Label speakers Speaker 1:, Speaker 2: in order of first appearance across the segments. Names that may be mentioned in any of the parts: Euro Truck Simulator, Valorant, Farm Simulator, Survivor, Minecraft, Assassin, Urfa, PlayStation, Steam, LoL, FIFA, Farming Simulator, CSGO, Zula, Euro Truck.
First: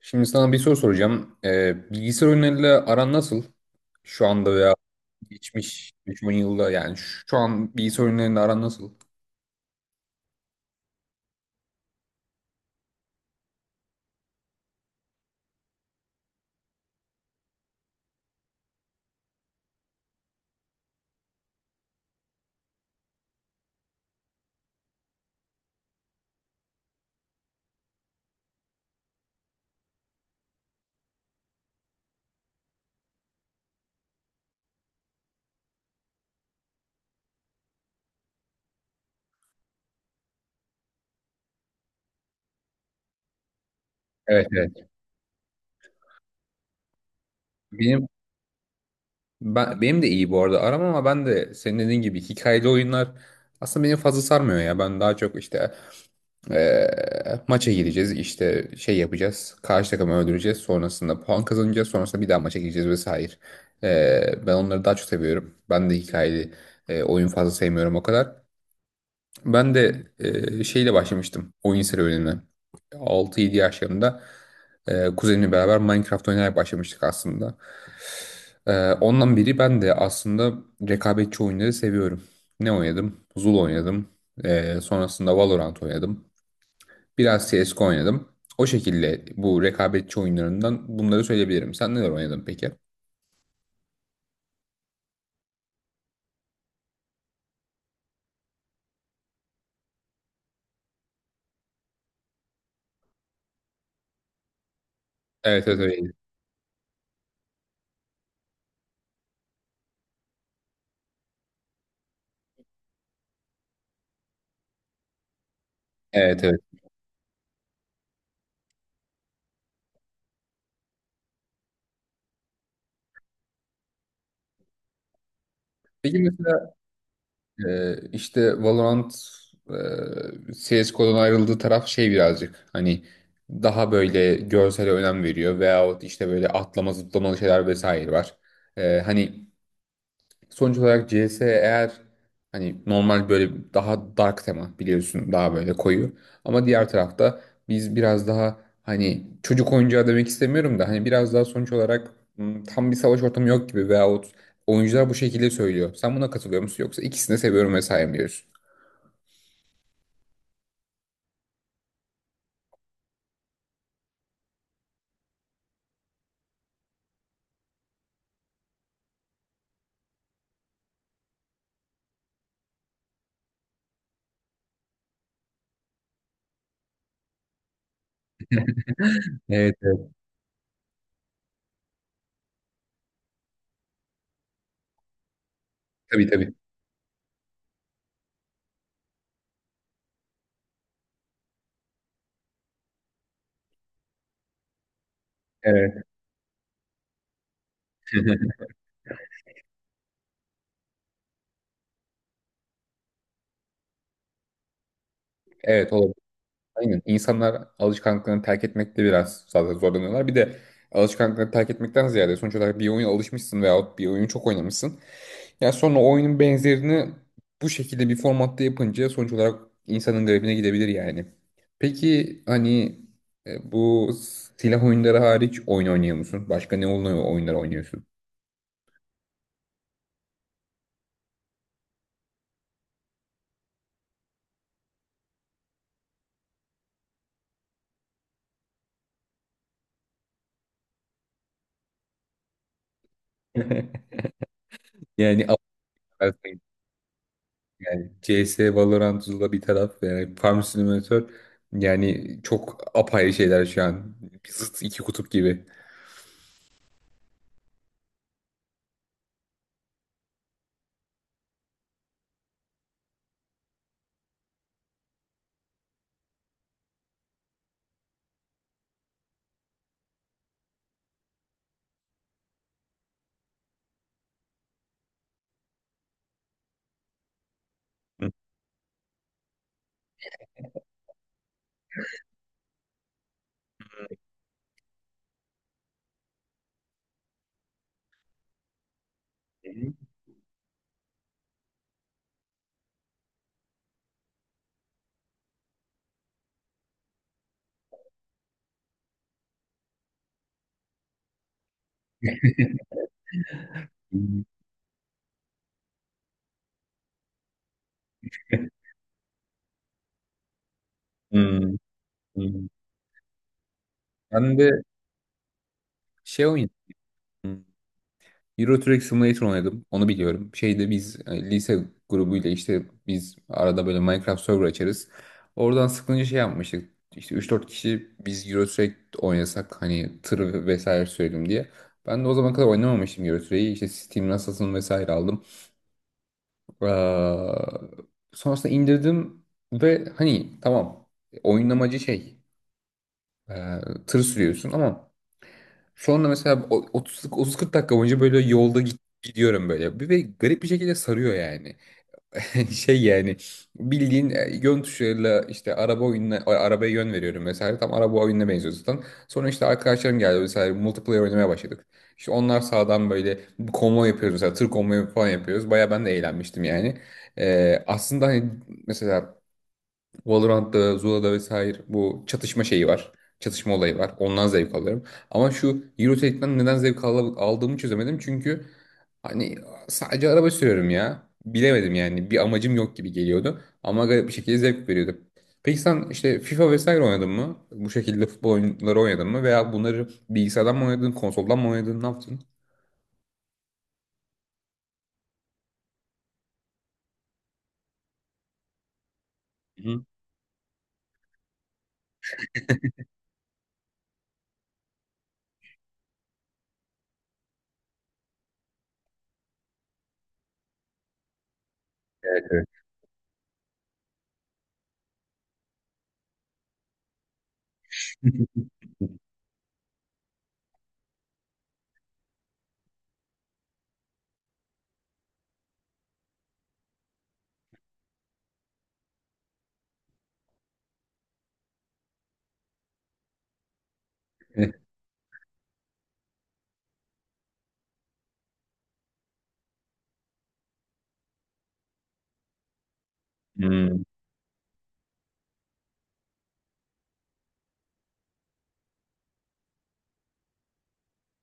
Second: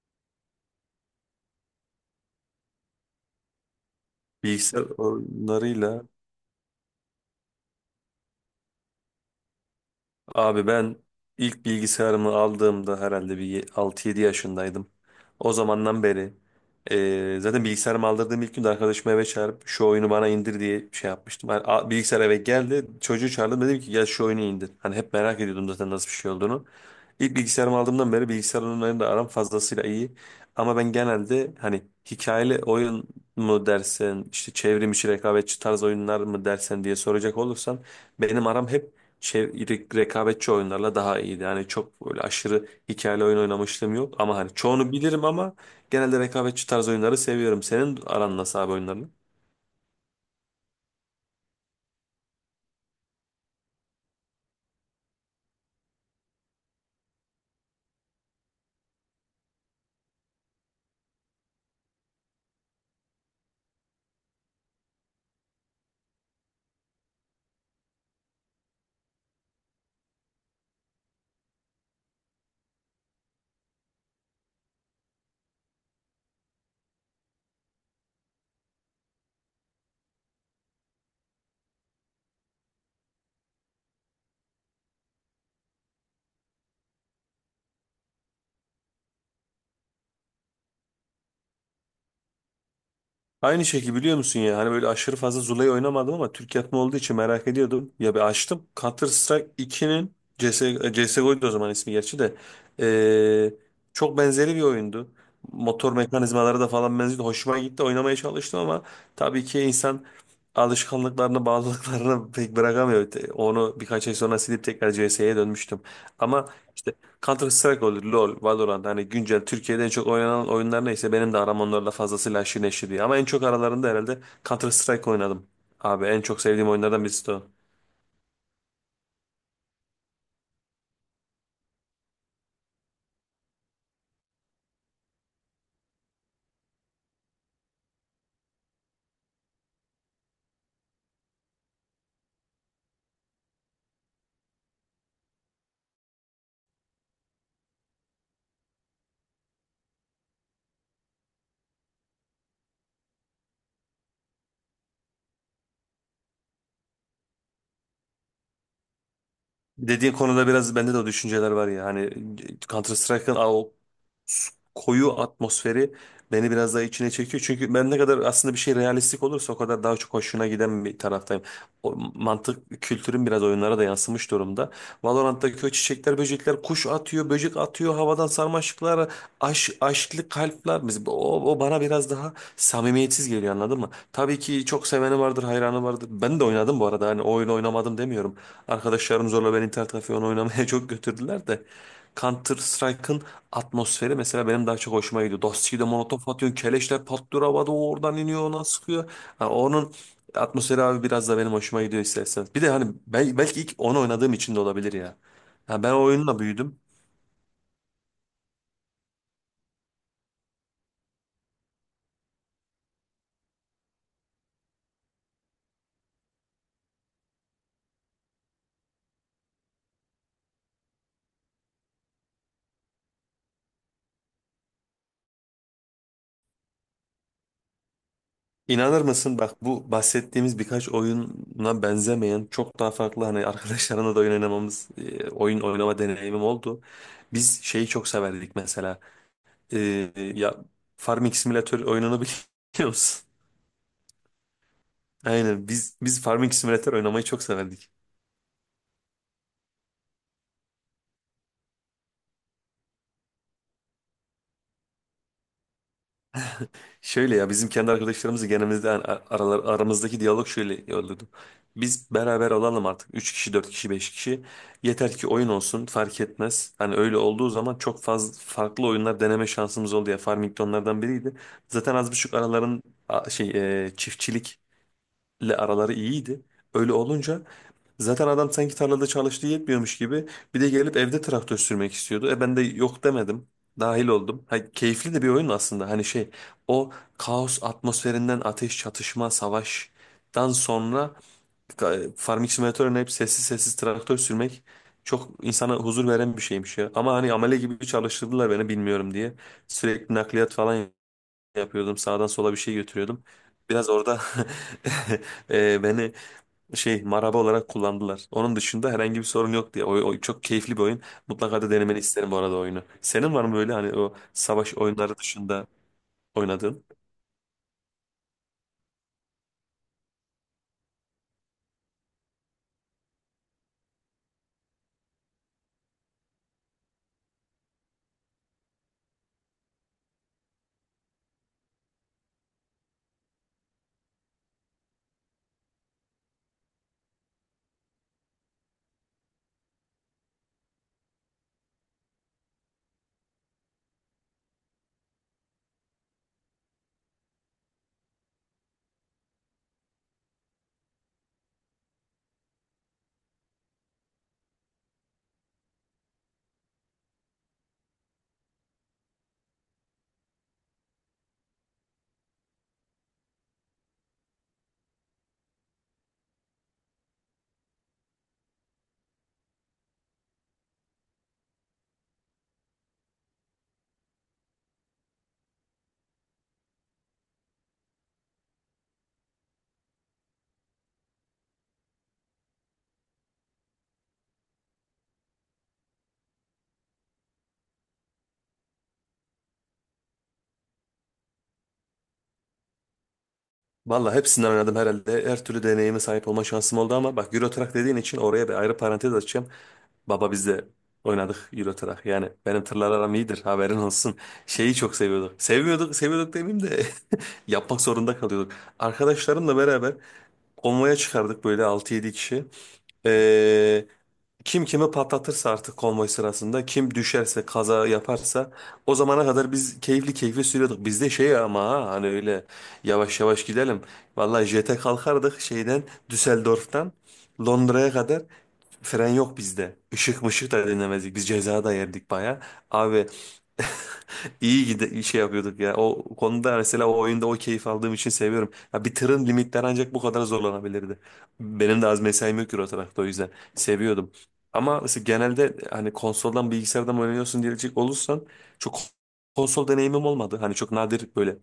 Speaker 1: Şimdi sana bir soru soracağım. Bilgisayar oyunlarıyla aran nasıl? Şu anda veya
Speaker 2: Bilgisayar
Speaker 1: geçmiş
Speaker 2: oyunlarıyla
Speaker 1: 3-10 yılda, yani şu an bilgisayar oyunlarıyla aran nasıl?
Speaker 2: abi ben ilk bilgisayarımı aldığımda herhalde 6-7 yaşındaydım. O zamandan beri zaten bilgisayarımı aldırdığım ilk günde arkadaşımı eve çağırıp şu oyunu bana indir diye şey yapmıştım. Hani, bilgisayar eve geldi çocuğu çağırdım dedim ki gel şu oyunu indir. Hani hep merak ediyordum zaten nasıl bir şey olduğunu. İlk bilgisayarımı aldığımdan beri bilgisayar oyunlarıyla aram fazlasıyla iyi. Ama ben genelde hani hikayeli oyun mu dersen, işte çevrim içi rekabetçi tarz oyunlar mı dersen diye soracak olursan benim aram hep rekabetçi oyunlarla daha iyiydi. Yani çok böyle aşırı hikayeli oyun oynamışlığım yok ama
Speaker 1: Evet,
Speaker 2: hani
Speaker 1: evet.
Speaker 2: çoğunu bilirim ama genelde rekabetçi tarz oyunları seviyorum. Senin
Speaker 1: Benim
Speaker 2: aran nasıl abi oyunlarla?
Speaker 1: benim de iyi bu arada aram, ama ben de senin dediğin gibi hikayeli oyunlar aslında beni fazla sarmıyor ya. Ben daha çok işte maça gireceğiz, işte şey yapacağız, karşı takımı öldüreceğiz, sonrasında puan kazanacağız, sonrasında bir daha maça gireceğiz vesaire. Ben onları daha çok seviyorum. Ben de hikayeli oyun fazla sevmiyorum o kadar. Ben de şeyle başlamıştım oyun serüvenine. 6-7 yaşlarında kuzenimle beraber Minecraft oynayarak başlamıştık aslında. Ondan beri ben de aslında rekabetçi oyunları seviyorum. Ne oynadım? Zul oynadım. Sonrasında Valorant oynadım. Biraz CSGO oynadım. O şekilde bu rekabetçi oyunlarından bunları söyleyebilirim. Sen neler oynadın peki?
Speaker 2: Aynı şekilde biliyor musun ya hani böyle aşırı fazla Zula'yı oynamadım ama Türk yapımı olduğu için merak ediyordum. Ya bir açtım Counter Strike 2'nin CS, CSGO'ydu o zaman ismi gerçi de. Ee, Çok benzeri bir oyundu.
Speaker 1: Evet, evet,
Speaker 2: Motor
Speaker 1: öyleydi.
Speaker 2: mekanizmaları da falan benziyordu. Hoşuma gitti oynamaya çalıştım ama tabii ki insan alışkanlıklarını bağlılıklarını pek bırakamıyor. Onu birkaç ay sonra silip tekrar CS'ye dönmüştüm.
Speaker 1: Evet,
Speaker 2: Ama
Speaker 1: evet.
Speaker 2: işte Counter Strike olur, LoL, Valorant hani güncel Türkiye'de en çok oynanan oyunlar neyse benim de aram onlarla fazlasıyla aşırı neşir diye. Ama en çok aralarında herhalde Counter Strike oynadım. Abi
Speaker 1: Peki
Speaker 2: en çok sevdiğim
Speaker 1: mesela,
Speaker 2: oyunlardan birisi de o.
Speaker 1: İşte Valorant CSGO'dan ayrıldığı taraf şey, birazcık hani daha böyle görsele önem veriyor, veyahut işte böyle atlama zıplamalı şeyler vesaire var. Hani sonuç olarak CS eğer, hani normal böyle, daha dark tema, biliyorsun, daha böyle koyu. Ama diğer tarafta biz biraz daha hani çocuk oyuncağı demek istemiyorum da, hani biraz daha sonuç olarak tam bir savaş ortamı yok gibi, veyahut oyuncular bu şekilde söylüyor. Sen buna katılıyor musun, yoksa ikisini de seviyorum vesaire mi diyorsun?
Speaker 2: Dediğin konuda biraz bende de o düşünceler var ya hani Counter Strike'ın o koyu atmosferi beni biraz daha içine çekiyor. Çünkü ben ne kadar aslında bir şey realistik olursa o kadar daha çok hoşuna giden bir taraftayım. O mantık kültürün biraz oyunlara da yansımış durumda. Valorant'taki o çiçekler, böcekler, kuş atıyor, böcek atıyor, havadan sarmaşıklar,
Speaker 1: Evet, evet.
Speaker 2: aşklı kalpler. Mesela o bana biraz daha samimiyetsiz geliyor anladın mı? Tabii ki çok seveni vardır, hayranı vardır.
Speaker 1: Tabii,
Speaker 2: Ben de
Speaker 1: tabii.
Speaker 2: oynadım bu arada. Hani o oyunu oynamadım demiyorum. Arkadaşlarım zorla beni internet kafeye onu oynamaya çok götürdüler de. Counter Strike'ın atmosferi mesela benim daha çok hoşuma gidiyor. Dosti'yi de
Speaker 1: Evet.
Speaker 2: molotof atıyorsun, keleşler patlıyor havada, o oradan iniyor, ona sıkıyor. Ha, onun atmosferi abi biraz da benim hoşuma gidiyor istersen. Bir de hani belki ilk onu oynadığım için de olabilir ya. Ha,
Speaker 1: Evet,
Speaker 2: ben o
Speaker 1: olabilir.
Speaker 2: oyunla büyüdüm.
Speaker 1: Aynen. İnsanlar alışkanlıklarını terk etmekte biraz zaten zorlanıyorlar. Bir de alışkanlıklarını terk etmekten ziyade, sonuç olarak bir oyuna alışmışsın veyahut bir oyunu çok oynamışsın. Ya sonra oyunun benzerini bu şekilde bir formatta yapınca, sonuç olarak insanın garibine gidebilir yani. Peki hani bu silah oyunları hariç oyun oynuyor musun? Başka ne oyunlar oynuyorsun?
Speaker 2: İnanır mısın bak bu bahsettiğimiz birkaç oyuna benzemeyen çok daha farklı hani arkadaşlarına da oyun oynamamız oyun oynama deneyimim oldu. Biz şeyi çok severdik mesela. E, ya Farming Simulator oyununu biliyor musun?
Speaker 1: Yani
Speaker 2: Aynen biz Farming
Speaker 1: affedersin,
Speaker 2: Simulator oynamayı çok severdik.
Speaker 1: yani CS, Valorant, Zula bir taraf, yani Farm Simulator, yani çok apayrı şeyler şu an. Zıt iki kutup gibi.
Speaker 2: Şöyle ya bizim kendi arkadaşlarımızı genelimiz aramızdaki diyalog şöyle olurdu. Biz beraber olalım artık. 3 kişi, 4 kişi, 5 kişi. Yeter ki oyun olsun fark etmez. Hani öyle olduğu zaman çok fazla farklı oyunlar deneme şansımız oldu ya. Farming de onlardan biriydi. Zaten az buçuk araların şey çiftçilik araları iyiydi. Öyle olunca
Speaker 1: Hmm.
Speaker 2: zaten adam sanki tarlada çalıştığı yetmiyormuş gibi bir de gelip evde traktör sürmek istiyordu. E ben de yok demedim. Dahil oldum. Ha, keyifli de bir oyun aslında. Hani şey o kaos atmosferinden ateş, çatışma, savaştan sonra e, Farming Simulator'ın hep sessiz sessiz traktör sürmek çok insana huzur veren bir şeymiş ya. Ama hani amele gibi çalıştırdılar beni bilmiyorum diye. Sürekli nakliyat falan yapıyordum. Sağdan sola bir şey götürüyordum. Biraz orada beni şey maraba olarak kullandılar. Onun dışında herhangi bir sorun yok diye. O, o çok keyifli bir oyun. Mutlaka da
Speaker 1: Hmm.
Speaker 2: denemeni isterim bu arada
Speaker 1: Hmm.
Speaker 2: oyunu. Senin var mı böyle hani o
Speaker 1: Ben
Speaker 2: savaş
Speaker 1: de
Speaker 2: oyunları dışında
Speaker 1: şey oynadım.
Speaker 2: oynadığın?
Speaker 1: Euro Truck Simulator oynadım. Onu biliyorum. Şeyde biz lise grubuyla, işte biz arada böyle Minecraft server açarız. Oradan sıkılınca şey yapmıştık. İşte 3-4 kişi biz Euro Truck oynasak, hani tır vesaire sürelim diye. Ben de o zaman kadar oynamamıştım Euro Truck'i. İşte Steam Assassin vesaire aldım. Ee, Sonrasında indirdim ve hani tamam, oyun amacı şey, e, tır sürüyorsun ama sonra mesela 30 30-40 dakika boyunca böyle yolda gidiyorum böyle. Ve garip bir şekilde sarıyor yani. Şey yani bildiğin yön tuşuyla, işte araba oyununa arabaya yön veriyorum mesela. Tam araba oyununa benziyor zaten. Sonra işte arkadaşlarım geldi, mesela multiplayer oynamaya başladık. İşte onlar sağdan böyle bir konvoy yapıyoruz, mesela tır konvoyu falan yapıyoruz. Baya ben de eğlenmiştim yani. Aslında hani mesela Valorant'ta, Zula'da vesaire bu çatışma şeyi var. Çatışma olayı var. Ondan zevk alıyorum. Ama şu Eurotrack'ten neden zevk aldığımı çözemedim. Çünkü hani sadece araba sürüyorum ya. Bilemedim yani. Bir amacım yok gibi geliyordu. Ama garip bir şekilde zevk veriyordu. Peki sen işte FIFA vesaire oynadın mı? Bu şekilde futbol oyunları oynadın mı? Veya bunları bilgisayardan mı oynadın, konsoldan mı oynadın, ne yaptın?
Speaker 2: Valla hepsinden oynadım herhalde. Her türlü deneyime sahip olma şansım oldu ama bak Euro Truck dediğin için oraya bir ayrı parantez açacağım.
Speaker 1: Hı hı.
Speaker 2: Baba biz de oynadık Euro Truck. Yani benim tırlar aram iyidir haberin olsun. Şeyi çok seviyorduk. Sevmiyorduk, seviyorduk demeyeyim de yapmak zorunda kalıyorduk. Arkadaşlarımla beraber konvoya çıkardık böyle altı yedi kişi. Ee, Kim kimi patlatırsa artık konvoy sırasında, kim düşerse, kaza yaparsa o zamana kadar biz keyifli keyifli sürüyorduk. Bizde şey ama ha, hani öyle yavaş yavaş gidelim. Vallahi jete kalkardık şeyden Düsseldorf'tan Londra'ya kadar fren yok bizde. Işık mışık da dinlemezdik. Biz ceza da yerdik baya. Abi İyi
Speaker 1: Hı
Speaker 2: gide şey yapıyorduk ya. O konuda mesela o oyunda o keyif aldığım için seviyorum. Ya bir tırın limitleri ancak bu kadar zorlanabilirdi. Benim de az mesaim yok Euro tarafta o yüzden
Speaker 1: hı.
Speaker 2: seviyordum. Ama mesela genelde hani konsoldan bilgisayardan oynuyorsun diyecek olursan çok konsol deneyimim olmadı. Hani çok nadir böyle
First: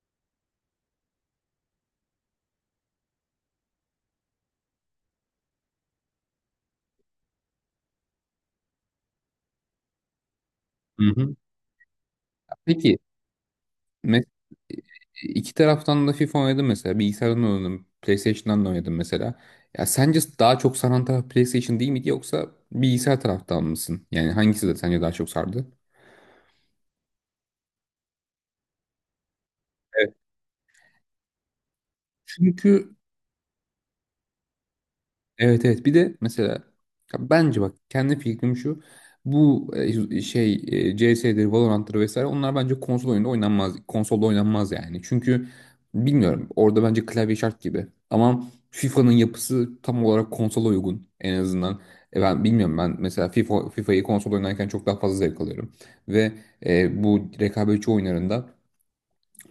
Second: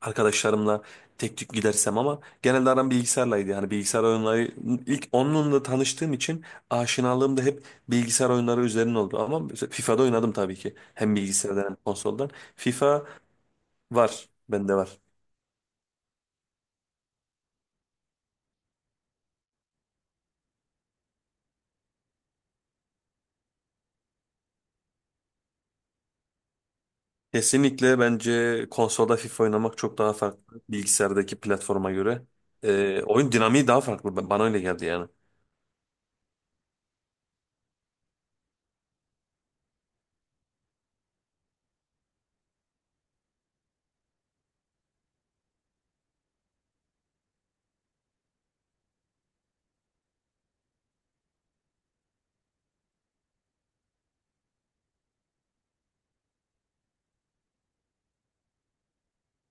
Speaker 2: arkadaşlarımla tek tük gidersem ama genelde aram bilgisayarlaydı. Yani bilgisayar oyunları ilk onunla tanıştığım için aşinalığım da hep bilgisayar oyunları üzerine oldu. Ama mesela FIFA'da oynadım tabii ki.
Speaker 1: Hı
Speaker 2: Hem
Speaker 1: hı.
Speaker 2: bilgisayardan hem konsoldan.
Speaker 1: Peki.
Speaker 2: FIFA
Speaker 1: Me-
Speaker 2: var. Bende var.
Speaker 1: iki taraftan da FIFA oynadım mesela. Bilgisayardan oynadım. PlayStation'dan da oynadım mesela. Ya sence daha çok saran taraf PlayStation değil miydi, yoksa bilgisayar taraftan mısın? Yani hangisi de sence daha çok sardı?
Speaker 2: Kesinlikle bence konsolda FIFA oynamak çok daha
Speaker 1: Evet.
Speaker 2: farklı. Bilgisayardaki platforma göre.
Speaker 1: Çünkü
Speaker 2: Oyun dinamiği daha farklı. Bana öyle geldi yani.
Speaker 1: Evet, evet, bir de mesela, ya bence, bak, kendi fikrim şu: bu şey, CS'dir, Valorant'tır vesaire, onlar bence konsolda oynanmaz yani, çünkü bilmiyorum, orada bence klavye şart gibi, ama FIFA'nın yapısı tam olarak konsola uygun en azından. Ben bilmiyorum, ben mesela FIFA'yı konsol oynarken çok daha fazla zevk alıyorum ve bu rekabetçi oyunlarında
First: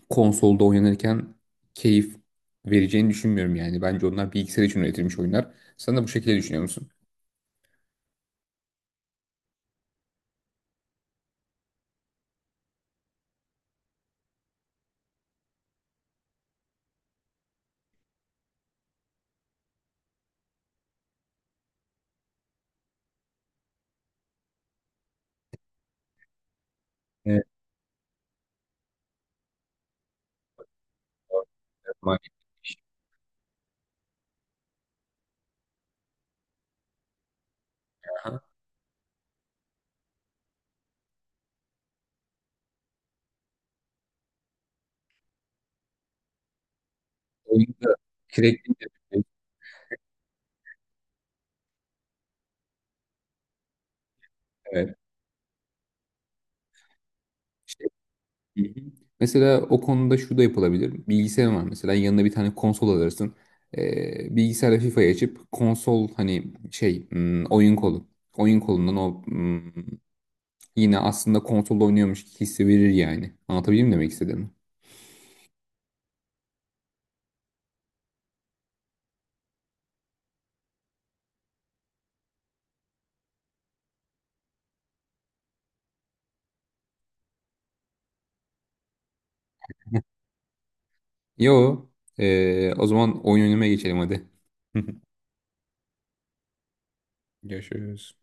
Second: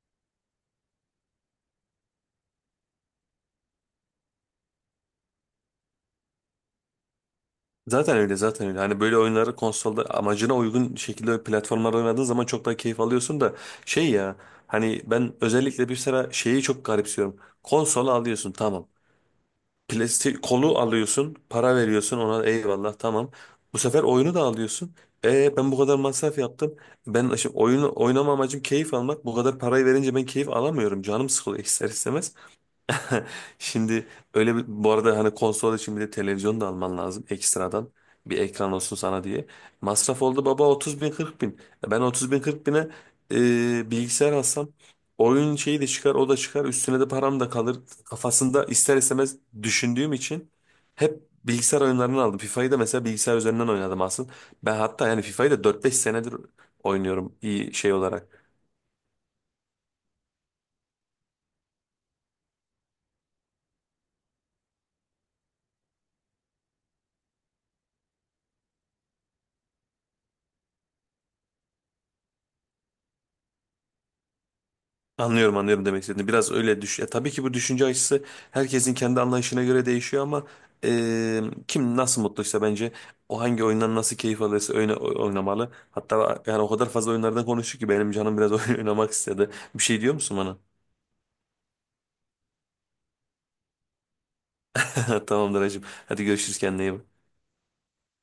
Speaker 1: konsolda oynanırken keyif vereceğini düşünmüyorum yani. Bence onlar bilgisayar için üretilmiş oyunlar. Sen de bu şekilde düşünüyor musun?
Speaker 2: Zaten öyle zaten öyle. Hani böyle oyunları konsolda amacına uygun şekilde platformlarda oynadığın zaman çok daha keyif alıyorsun da şey ya hani ben özellikle bir sıra şeyi çok garipsiyorum. Konsol alıyorsun tamam. Plastik kolu alıyorsun, para veriyorsun ona eyvallah tamam. Bu sefer oyunu da alıyorsun. E ben bu kadar masraf yaptım. Ben şimdi oyunu oynama amacım keyif almak. Bu kadar parayı verince ben keyif alamıyorum. Canım sıkılıyor ister istemez.
Speaker 1: Maalesef.
Speaker 2: Şimdi öyle bir bu arada hani konsol için bir de televizyon da alman lazım ekstradan. Bir
Speaker 1: Aha.
Speaker 2: ekran olsun sana diye. Masraf oldu baba 30 bin 40 bin. E ben 30 bin 40 bine bilgisayar alsam oyun şeyi de çıkar o da çıkar üstüne de param da kalır.
Speaker 1: Oyunda
Speaker 2: Kafasında
Speaker 1: sürekli
Speaker 2: ister
Speaker 1: şey.
Speaker 2: istemez düşündüğüm için hep bilgisayar oyunlarını aldım. FIFA'yı da mesela bilgisayar üzerinden oynadım aslında. Ben
Speaker 1: Evet.
Speaker 2: hatta yani FIFA'yı da 4-5 senedir oynuyorum iyi
Speaker 1: İşte,
Speaker 2: şey olarak.
Speaker 1: hı hı. Mesela o konuda şu da yapılabilir. Bilgisayar var mesela, yanına bir tane konsol alırsın. Bilgisayarda FIFA'yı açıp konsol hani şey, oyun kolu. Oyun kolundan o, yine aslında konsolda oynuyormuş hissi verir yani. Anlatabildim mi demek istediğimi?
Speaker 2: Anlıyorum anlıyorum demek istediğini. Biraz öyle düş. Ya, tabii ki bu düşünce açısı herkesin kendi anlayışına göre değişiyor ama e, kim nasıl mutluysa bence o hangi oyundan nasıl keyif alırsa oynamalı. Hatta yani o kadar fazla oyunlardan konuştuk ki benim canım biraz oyun oynamak istedi. Bir şey diyor musun bana?
Speaker 1: Yo. O zaman oyun oynamaya geçelim hadi.
Speaker 2: Tamamdır hacım. Hadi görüşürüz kendine iyi bak.
Speaker 1: Görüşürüz.